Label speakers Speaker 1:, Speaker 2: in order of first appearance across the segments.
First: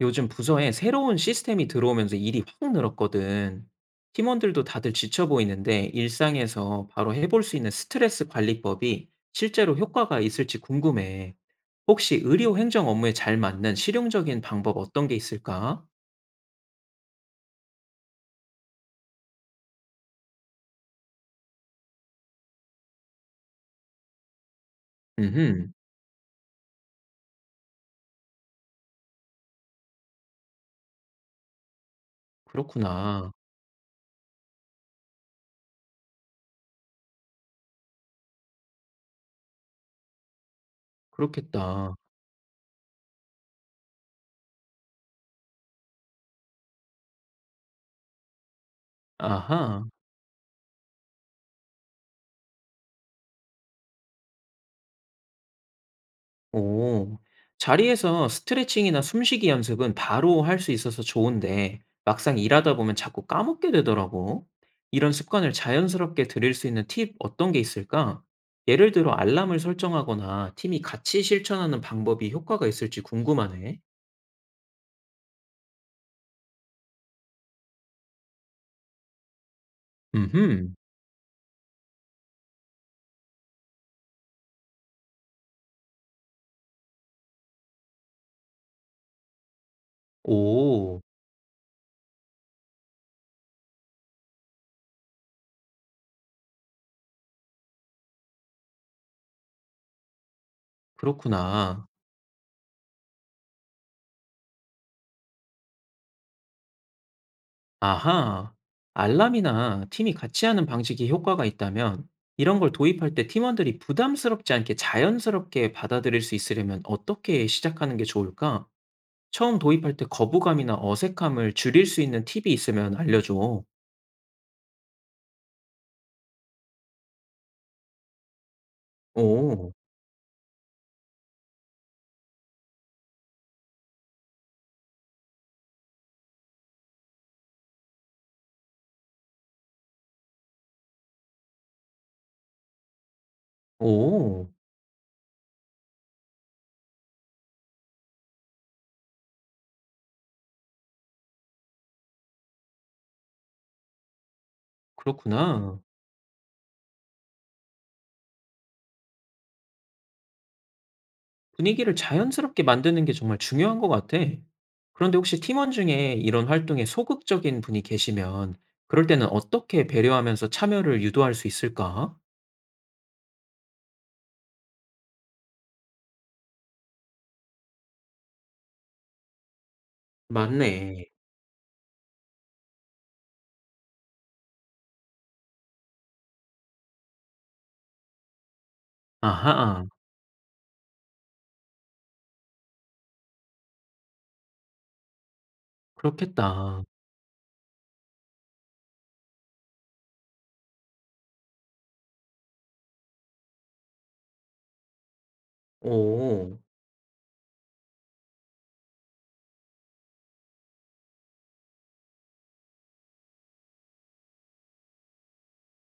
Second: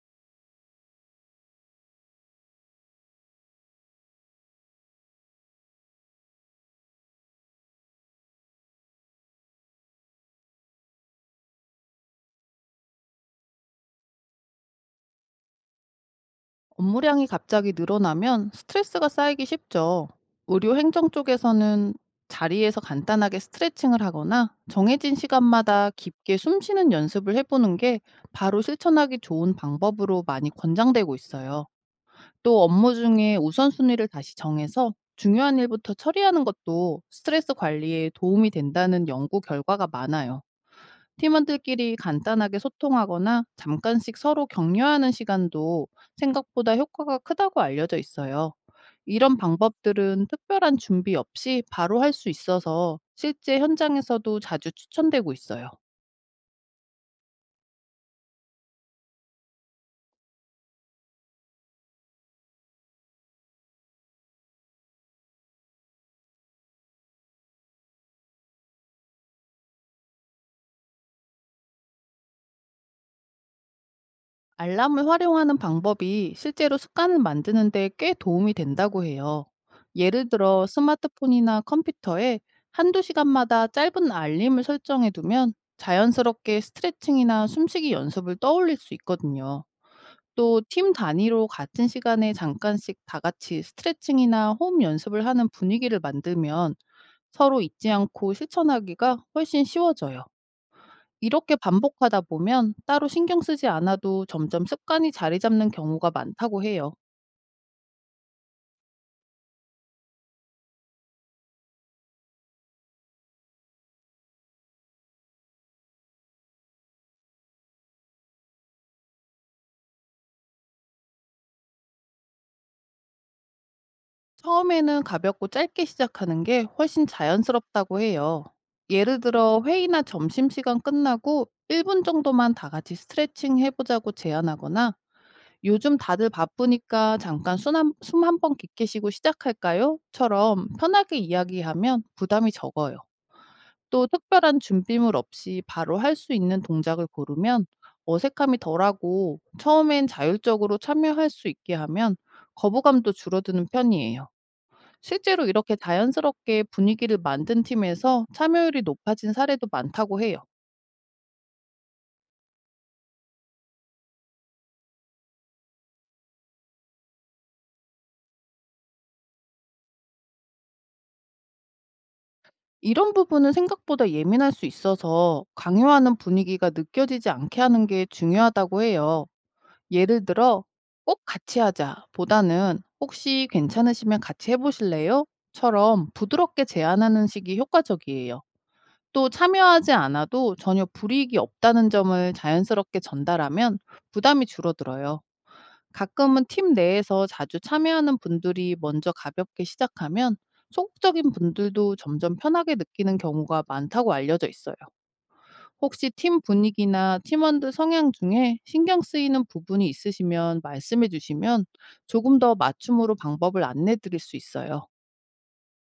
Speaker 1: 요즘 부서에 새로운 시스템이 들어오면서 일이 확 늘었거든. 팀원들도 다들 지쳐 보이는데 일상에서 바로 해볼 수 있는 스트레스 관리법이 실제로 효과가 있을지 궁금해. 혹시 의료 행정 업무에 잘 맞는 실용적인 방법 어떤 게 있을까?
Speaker 2: 업무량이 갑자기 늘어나면 스트레스가 쌓이기 쉽죠. 의료 행정 쪽에서는 자리에서 간단하게 스트레칭을 하거나 정해진
Speaker 1: 음흠,
Speaker 2: 시간마다 깊게 숨 쉬는 연습을 해보는 게 바로 실천하기 좋은 방법으로 많이 권장되고 있어요. 또 업무
Speaker 1: 그렇구나.
Speaker 2: 중에 우선순위를 다시 정해서 중요한 일부터 처리하는 것도 스트레스 관리에 도움이 된다는 연구 결과가 많아요.
Speaker 1: 그렇겠다.
Speaker 2: 팀원들끼리 간단하게 소통하거나 잠깐씩 서로 격려하는 시간도 생각보다 효과가 크다고 알려져 있어요. 이런
Speaker 1: 아하.
Speaker 2: 방법들은 특별한 준비 없이 바로 할 수 있어서 실제 현장에서도 자주 추천되고 있어요.
Speaker 1: 오, 자리에서 스트레칭이나 숨쉬기 연습은 바로 할 수 있어서 좋은데 막상 일하다 보면 자꾸 까먹게 되더라고. 이런 습관을 자연스럽게 들일 수 있는 팁 어떤 게 있을까? 예를 들어 알람을 설정하거나 팀이 같이 실천하는 방법이 효과가 있을지 궁금하네.
Speaker 2: 알람을 활용하는 방법이 실제로 습관을 만드는데 꽤 도움이 된다고 해요. 예를 들어,
Speaker 1: 음흠.
Speaker 2: 스마트폰이나 컴퓨터에 한두 시간마다 짧은 알림을 설정해 두면 자연스럽게 스트레칭이나 숨쉬기 연습을 떠올릴 수 있거든요. 또 팀
Speaker 1: 오,
Speaker 2: 단위로 같은 시간에 잠깐씩 다 같이 스트레칭이나 호흡 연습을 하는 분위기를 만들면 서로 잊지 않고 실천하기가 훨씬 쉬워져요. 이렇게
Speaker 1: 그렇구나.
Speaker 2: 반복하다 보면 따로 신경 쓰지 않아도 점점 습관이 자리 잡는 경우가 많다고 해요.
Speaker 1: 아하. 알람이나 팀이 같이 하는 방식이 효과가 있다면 이런 걸 도입할 때 팀원들이 부담스럽지 않게 자연스럽게 받아들일 수 있으려면 어떻게 시작하는 게 좋을까? 처음 도입할 때 거부감이나 어색함을 줄일 수 있는 팁이 있으면 알려줘.
Speaker 2: 처음에는 가볍고 짧게 시작하는 게 훨씬 자연스럽다고 해요. 예를 들어,
Speaker 1: 오,
Speaker 2: 회의나 점심시간 끝나고 1분 정도만 다 같이 스트레칭 해보자고 제안하거나 "요즘 다들 바쁘니까 잠깐 숨 한 숨 한번 깊게 쉬고 시작할까요?"처럼 편하게 이야기하면 부담이 적어요. 또
Speaker 1: 오,
Speaker 2: 특별한 준비물 없이 바로 할 수 있는 동작을 고르면 어색함이 덜하고, 처음엔 자율적으로 참여할 수 있게 하면 거부감도 줄어드는 편이에요. 실제로 이렇게
Speaker 1: 그렇구나.
Speaker 2: 자연스럽게 분위기를 만든 팀에서 참여율이 높아진 사례도 많다고 해요.
Speaker 1: 분위기를 자연스럽게 만드는 게 정말 중요한 것 같아. 그런데 혹시 팀원 중에 이런 활동에 소극적인 분이 계시면 그럴 때는 어떻게 배려하면서 참여를 유도할 수 있을까?
Speaker 2: 이런 부분은 생각보다 예민할 수 있어서 강요하는 분위기가 느껴지지 않게 하는 게 중요하다고 해요. 예를 들어,
Speaker 1: 맞네.
Speaker 2: 꼭 같이 하자 보다는 혹시 괜찮으시면 같이 해보실래요? 처럼 부드럽게 제안하는 식이 효과적이에요. 또
Speaker 1: 아하.
Speaker 2: 참여하지 않아도 전혀 불이익이 없다는 점을 자연스럽게 전달하면 부담이 줄어들어요. 가끔은 팀
Speaker 1: 그렇겠다.
Speaker 2: 내에서 자주 참여하는 분들이 먼저 가볍게 시작하면 소극적인 분들도 점점 편하게 느끼는 경우가 많다고 알려져 있어요. 혹시 팀
Speaker 1: 오.
Speaker 2: 분위기나 팀원들 성향 중에 신경 쓰이는 부분이 있으시면 말씀해 주시면 조금 더 맞춤으로 방법을 안내 드릴 수 있어요.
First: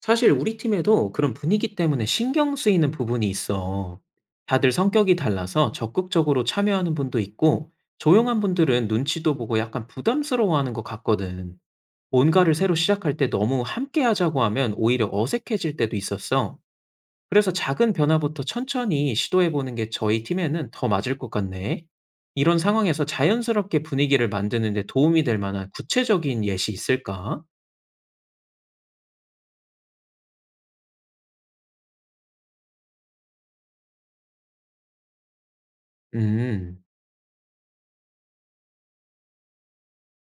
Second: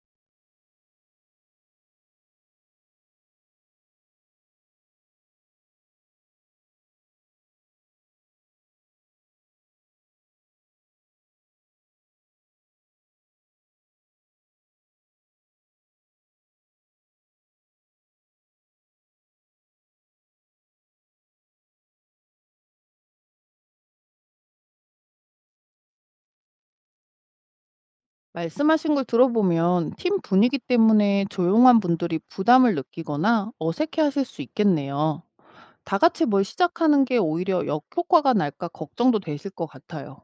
Speaker 1: 사실 우리 팀에도 그런 분위기 때문에 신경 쓰이는 부분이 있어. 다들 성격이 달라서 적극적으로 참여하는 분도 있고, 조용한 분들은 눈치도 보고 약간 부담스러워하는 것 같거든. 뭔가를 새로 시작할 때 너무 함께 하자고 하면 오히려 어색해질 때도 있었어. 그래서 작은 변화부터 천천히 시도해 보는 게 저희 팀에는 더 맞을 것 같네. 이런 상황에서 자연스럽게 분위기를 만드는 데 도움이 될 만한 구체적인 예시 있을까?
Speaker 2: 말씀하신 걸 들어보면 팀 분위기 때문에 조용한 분들이 부담을 느끼거나 어색해 하실 수 있겠네요. 다 같이 뭘
Speaker 1: 음,
Speaker 2: 시작하는 게 오히려 역효과가 날까 걱정도 되실 것 같아요.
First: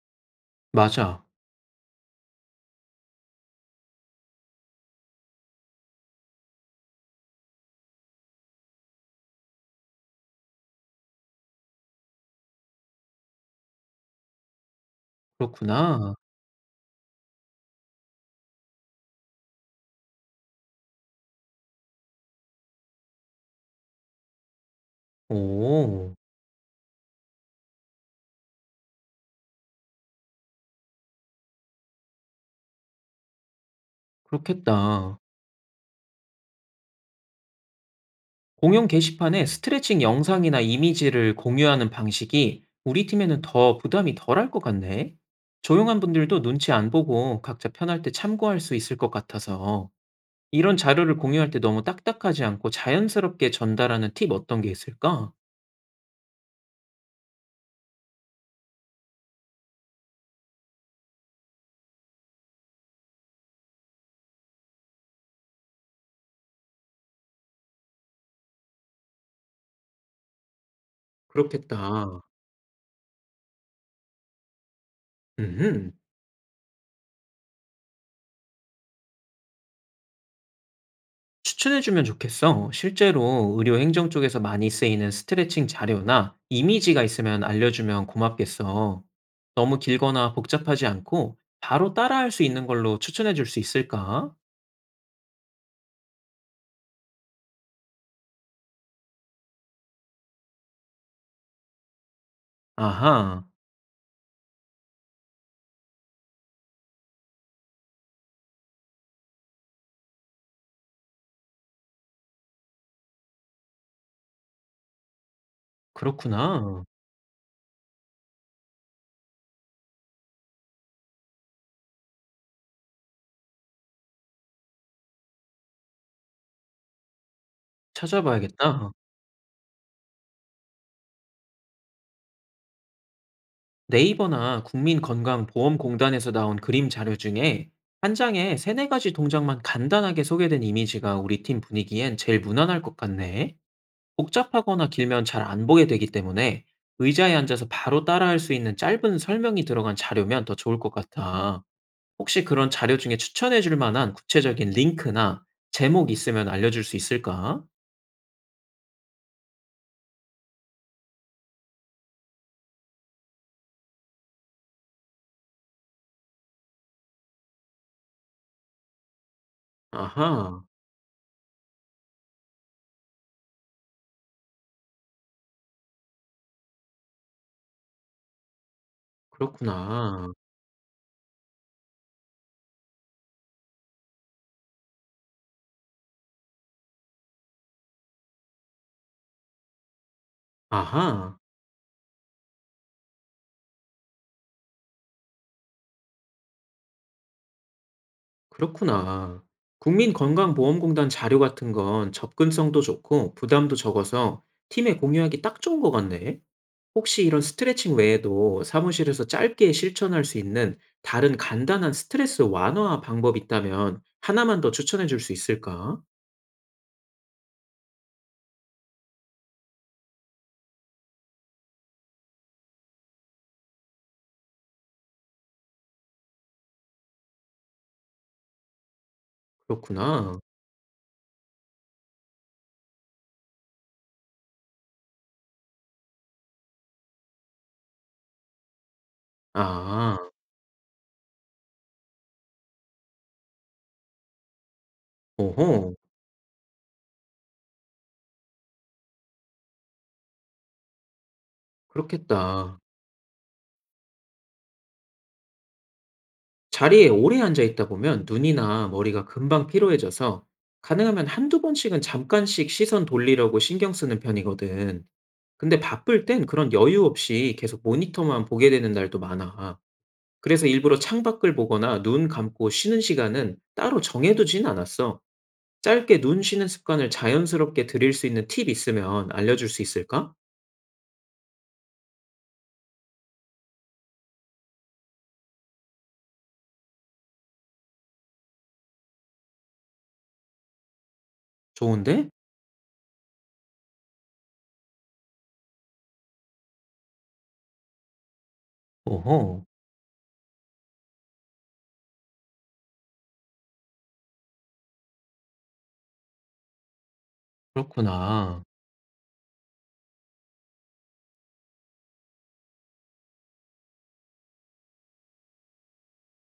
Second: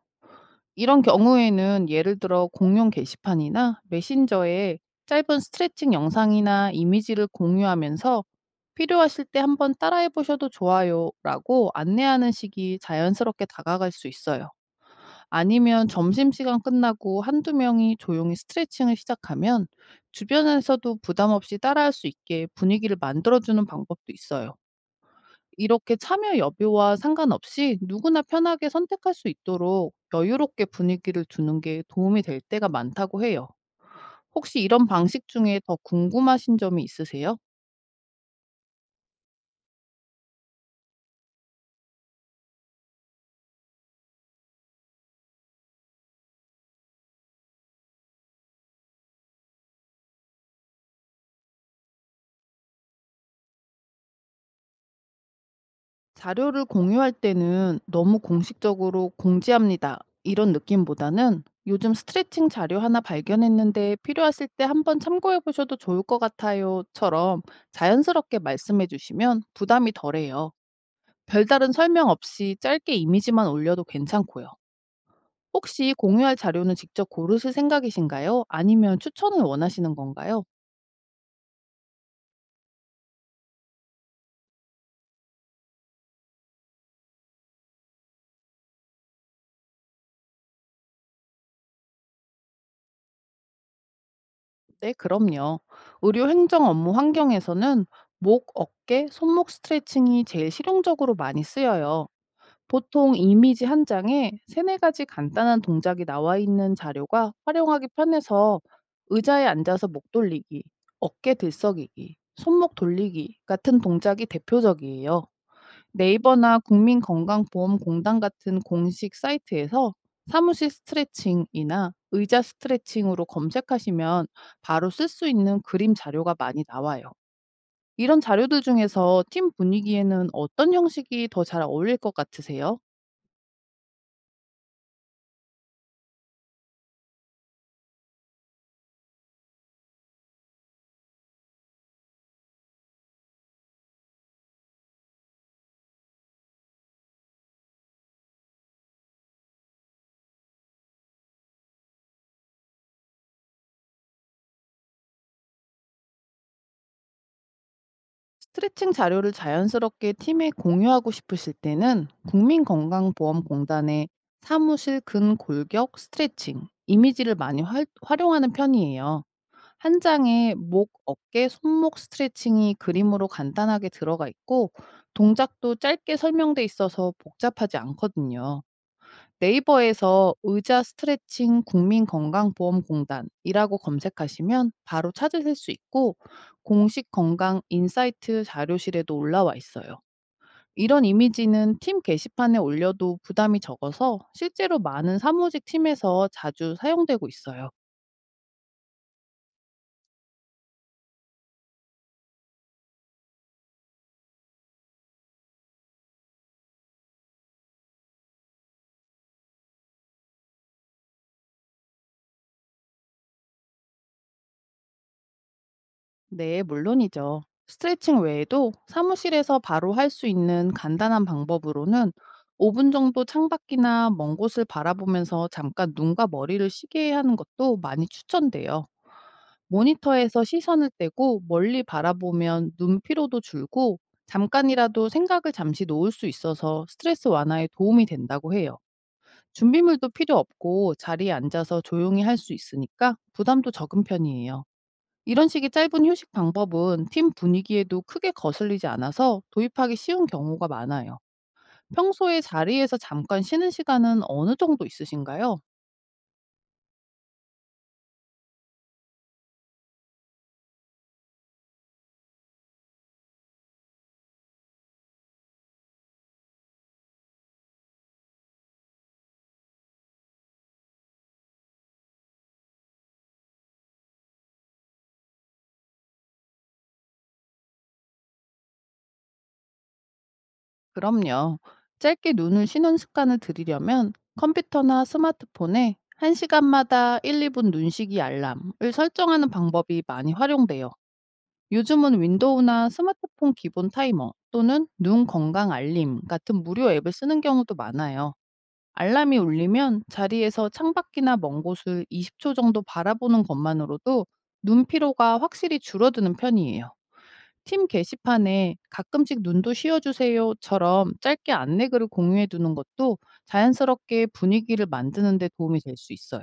Speaker 2: 이런
Speaker 1: 맞아.
Speaker 2: 경우에는 예를 들어, 공용 게시판이나 메신저에 짧은 스트레칭 영상이나 이미지를 공유하면서 "필요하실 때 한번 따라해 보셔도 좋아요 라고 안내하는 식이 자연스럽게 다가갈 수 있어요. 아니면
Speaker 1: 그렇구나.
Speaker 2: 점심시간 끝나고 한두 명이 조용히 스트레칭을 시작하면 주변에서도 부담 없이 따라할 수 있게 분위기를 만들어주는 방법도 있어요. 이렇게
Speaker 1: 오,
Speaker 2: 참여 여부와 상관없이 누구나 편하게 선택할 수 있도록 여유롭게 분위기를 두는 게 도움이 될 때가 많다고 해요. 혹시 이런
Speaker 1: 그렇겠다.
Speaker 2: 방식 중에 더 궁금하신 점이 있으세요?
Speaker 1: 공용 게시판에 스트레칭 영상이나 이미지를 공유하는 방식이 우리 팀에는 더 부담이 덜할 것 같네. 조용한 분들도 눈치 안 보고 각자 편할 때 참고할 수 있을 것 같아서. 이런 자료를 공유할 때 너무 딱딱하지 않고 자연스럽게 전달하는 팁 어떤 게 있을까?
Speaker 2: 자료를 공유할 때는 너무 공식적으로 "공지합니다" 이런 느낌보다는 "요즘 스트레칭 자료 하나 발견했는데 필요하실 때 한번 참고해 보셔도 좋을 것 같아요"처럼 자연스럽게 말씀해 주시면 부담이 덜해요. 별다른 설명
Speaker 1: 그렇겠다.
Speaker 2: 없이 짧게 이미지만 올려도 괜찮고요.
Speaker 1: 음,
Speaker 2: 혹시 공유할 자료는 직접 고르실 생각이신가요? 아니면 추천을 원하시는 건가요?
Speaker 1: 추천해 주면 좋겠어. 실제로 의료 행정 쪽에서 많이 쓰이는 스트레칭 자료나 이미지가 있으면 알려주면 고맙겠어. 너무 길거나 복잡하지 않고 바로 따라할 수 있는 걸로 추천해 줄 수 있을까?
Speaker 2: 네, 그럼요. 의료 행정 업무 환경에서는 목, 어깨, 손목 스트레칭이 제일 실용적으로 많이 쓰여요. 보통
Speaker 1: 아하,
Speaker 2: 이미지 한 장에 세네 가지 간단한 동작이 나와 있는 자료가 활용하기 편해서, 의자에 앉아서 목 돌리기, 어깨 들썩이기, 손목 돌리기 같은 동작이 대표적이에요. 네이버나
Speaker 1: 그렇구나.
Speaker 2: 국민건강보험공단 같은 공식 사이트에서 사무실 스트레칭이나 의자 스트레칭으로 검색하시면 바로 쓸 수 있는 그림 자료가 많이 나와요. 이런 자료들
Speaker 1: 찾아봐야겠다.
Speaker 2: 중에서 팀 분위기에는 어떤 형식이 더 잘 어울릴 것 같으세요?
Speaker 1: 네이버나 국민건강보험공단에서 나온 그림 자료 중에 한 장에 세네 가지 동작만 간단하게 소개된 이미지가 우리 팀 분위기엔 제일 무난할 것 같네. 복잡하거나 길면 잘 안 보게 되기 때문에 의자에 앉아서 바로 따라할 수 있는 짧은 설명이 들어간 자료면 더 좋을 것 같아. 혹시 그런 자료 중에 추천해 줄 만한 구체적인 링크나 제목 있으면 알려줄 수 있을까?
Speaker 2: 스트레칭 자료를 자연스럽게 팀에 공유하고 싶으실 때는 국민건강보험공단의 사무실 근골격 스트레칭 이미지를 많이 활용하는 편이에요. 한 장에
Speaker 1: 아하,
Speaker 2: 목, 어깨, 손목 스트레칭이 그림으로 간단하게 들어가 있고, 동작도 짧게 설명돼 있어서 복잡하지 않거든요.
Speaker 1: 그렇구나.
Speaker 2: 네이버에서 의자 스트레칭 국민건강보험공단이라고 검색하시면 바로 찾으실 수 있고, 공식 건강 인사이트 자료실에도 올라와 있어요. 이런
Speaker 1: 아하.
Speaker 2: 이미지는 팀 게시판에 올려도 부담이 적어서 실제로 많은 사무직 팀에서 자주 사용되고 있어요.
Speaker 1: 그렇구나. 국민건강보험공단 자료 같은 건 접근성도 좋고 부담도 적어서 팀에 공유하기 딱 좋은 것 같네. 혹시 이런 스트레칭 외에도 사무실에서 짧게 실천할 수 있는 다른 간단한 스트레스 완화 방법 있다면 하나만 더 추천해 줄 수 있을까?
Speaker 2: 네, 물론이죠. 스트레칭 외에도 사무실에서 바로 할 수 있는 간단한 방법으로는 5분 정도 창밖이나 먼 곳을 바라보면서 잠깐 눈과 머리를 쉬게 하는 것도 많이 추천돼요.
Speaker 1: 그렇구나.
Speaker 2: 모니터에서 시선을 떼고 멀리 바라보면 눈 피로도 줄고, 잠깐이라도 생각을 잠시 놓을 수 있어서 스트레스 완화에 도움이 된다고 해요. 준비물도
Speaker 1: 아,
Speaker 2: 필요 없고 자리에 앉아서 조용히 할 수 있으니까 부담도 적은 편이에요. 이런 식의
Speaker 1: 오호,
Speaker 2: 짧은 휴식 방법은 팀 분위기에도 크게 거슬리지 않아서 도입하기 쉬운 경우가 많아요. 평소에
Speaker 1: 그렇겠다.
Speaker 2: 자리에서 잠깐 쉬는 시간은 어느 정도 있으신가요?
Speaker 1: 자리에 오래 앉아 있다 보면 눈이나 머리가 금방 피로해져서 가능하면 한두 번씩은 잠깐씩 시선 돌리려고 신경 쓰는 편이거든. 근데 바쁠 땐 그런 여유 없이 계속 모니터만 보게 되는 날도 많아. 그래서 일부러 창밖을 보거나 눈 감고 쉬는 시간은 따로 정해두진 않았어. 짧게 눈 쉬는 습관을 자연스럽게 들일 수 있는 팁 있으면 알려줄 수 있을까?
Speaker 2: 그럼요. 짧게 눈을 쉬는 습관을 들이려면 컴퓨터나 스마트폰에 1시간마다 1, 2분 눈쉬기 알람을 설정하는 방법이 많이 활용돼요. 요즘은
Speaker 1: 좋은데?
Speaker 2: 윈도우나 스마트폰 기본 타이머 또는 눈 건강 알림 같은 무료 앱을 쓰는 경우도 많아요. 알람이
Speaker 1: 오호,
Speaker 2: 울리면 자리에서 창밖이나 먼 곳을 20초 정도 바라보는 것만으로도 눈 피로가 확실히 줄어드는 편이에요. 팀
Speaker 1: 그렇구나.
Speaker 2: 게시판에 가끔씩 "눈도 쉬어주세요처럼 짧게 안내글을 공유해 두는 것도 자연스럽게 분위기를 만드는 데 도움이 될 수 있어요.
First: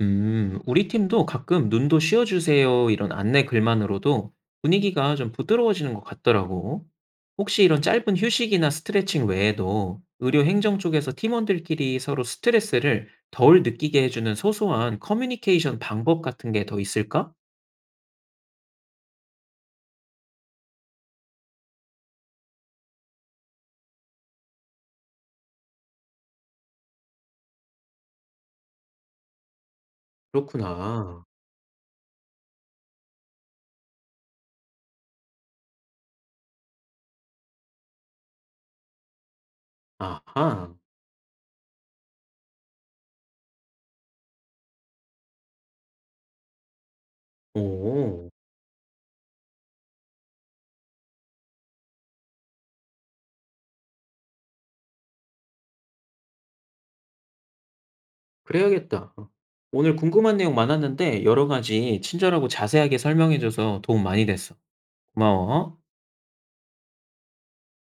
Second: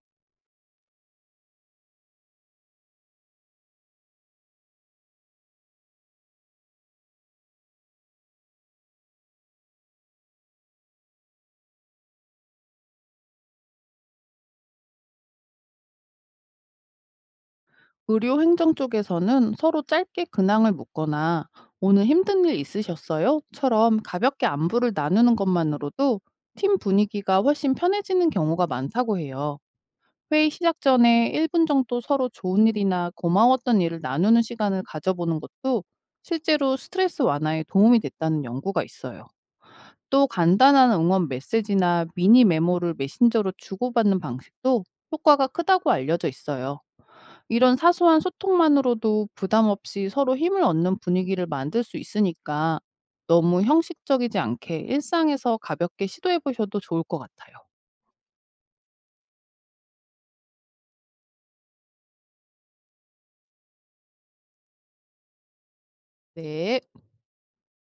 Speaker 1: 우리 팀도 가끔 눈도 쉬어주세요 이런 안내 글만으로도 분위기가 좀 부드러워지는 것 같더라고. 혹시 이런 짧은 휴식이나 스트레칭 외에도 의료 행정 쪽에서 팀원들끼리 서로 스트레스를 덜 느끼게 해주는 소소한 커뮤니케이션 방법 같은 게 더 있을까?
Speaker 2: 의료 행정 쪽에서는 서로 짧게 근황을 묻거나 "오늘 힘든 일 있으셨어요?"처럼 가볍게 안부를 나누는 것만으로도 팀 분위기가 훨씬 편해지는 경우가 많다고 해요. 회의 시작
Speaker 1: 그렇구나.
Speaker 2: 전에 1분 정도 서로 좋은 일이나 고마웠던 일을 나누는 시간을 가져보는 것도 실제로 스트레스 완화에 도움이 됐다는 연구가 있어요. 또
Speaker 1: 아하.
Speaker 2: 간단한 응원 메시지나 미니 메모를 메신저로 주고받는 방식도 효과가 크다고 알려져 있어요. 이런 사소한
Speaker 1: 오,
Speaker 2: 소통만으로도 부담 없이 서로 힘을 얻는 분위기를 만들 수 있으니까 너무 형식적이지 않게 일상에서 가볍게 시도해 보셔도 좋을 것 같아요.
Speaker 1: 그래야겠다. 오늘 궁금한 내용 많았는데 여러 가지 친절하고 자세하게 설명해줘서 도움 많이 됐어. 고마워.
Speaker 2: 네.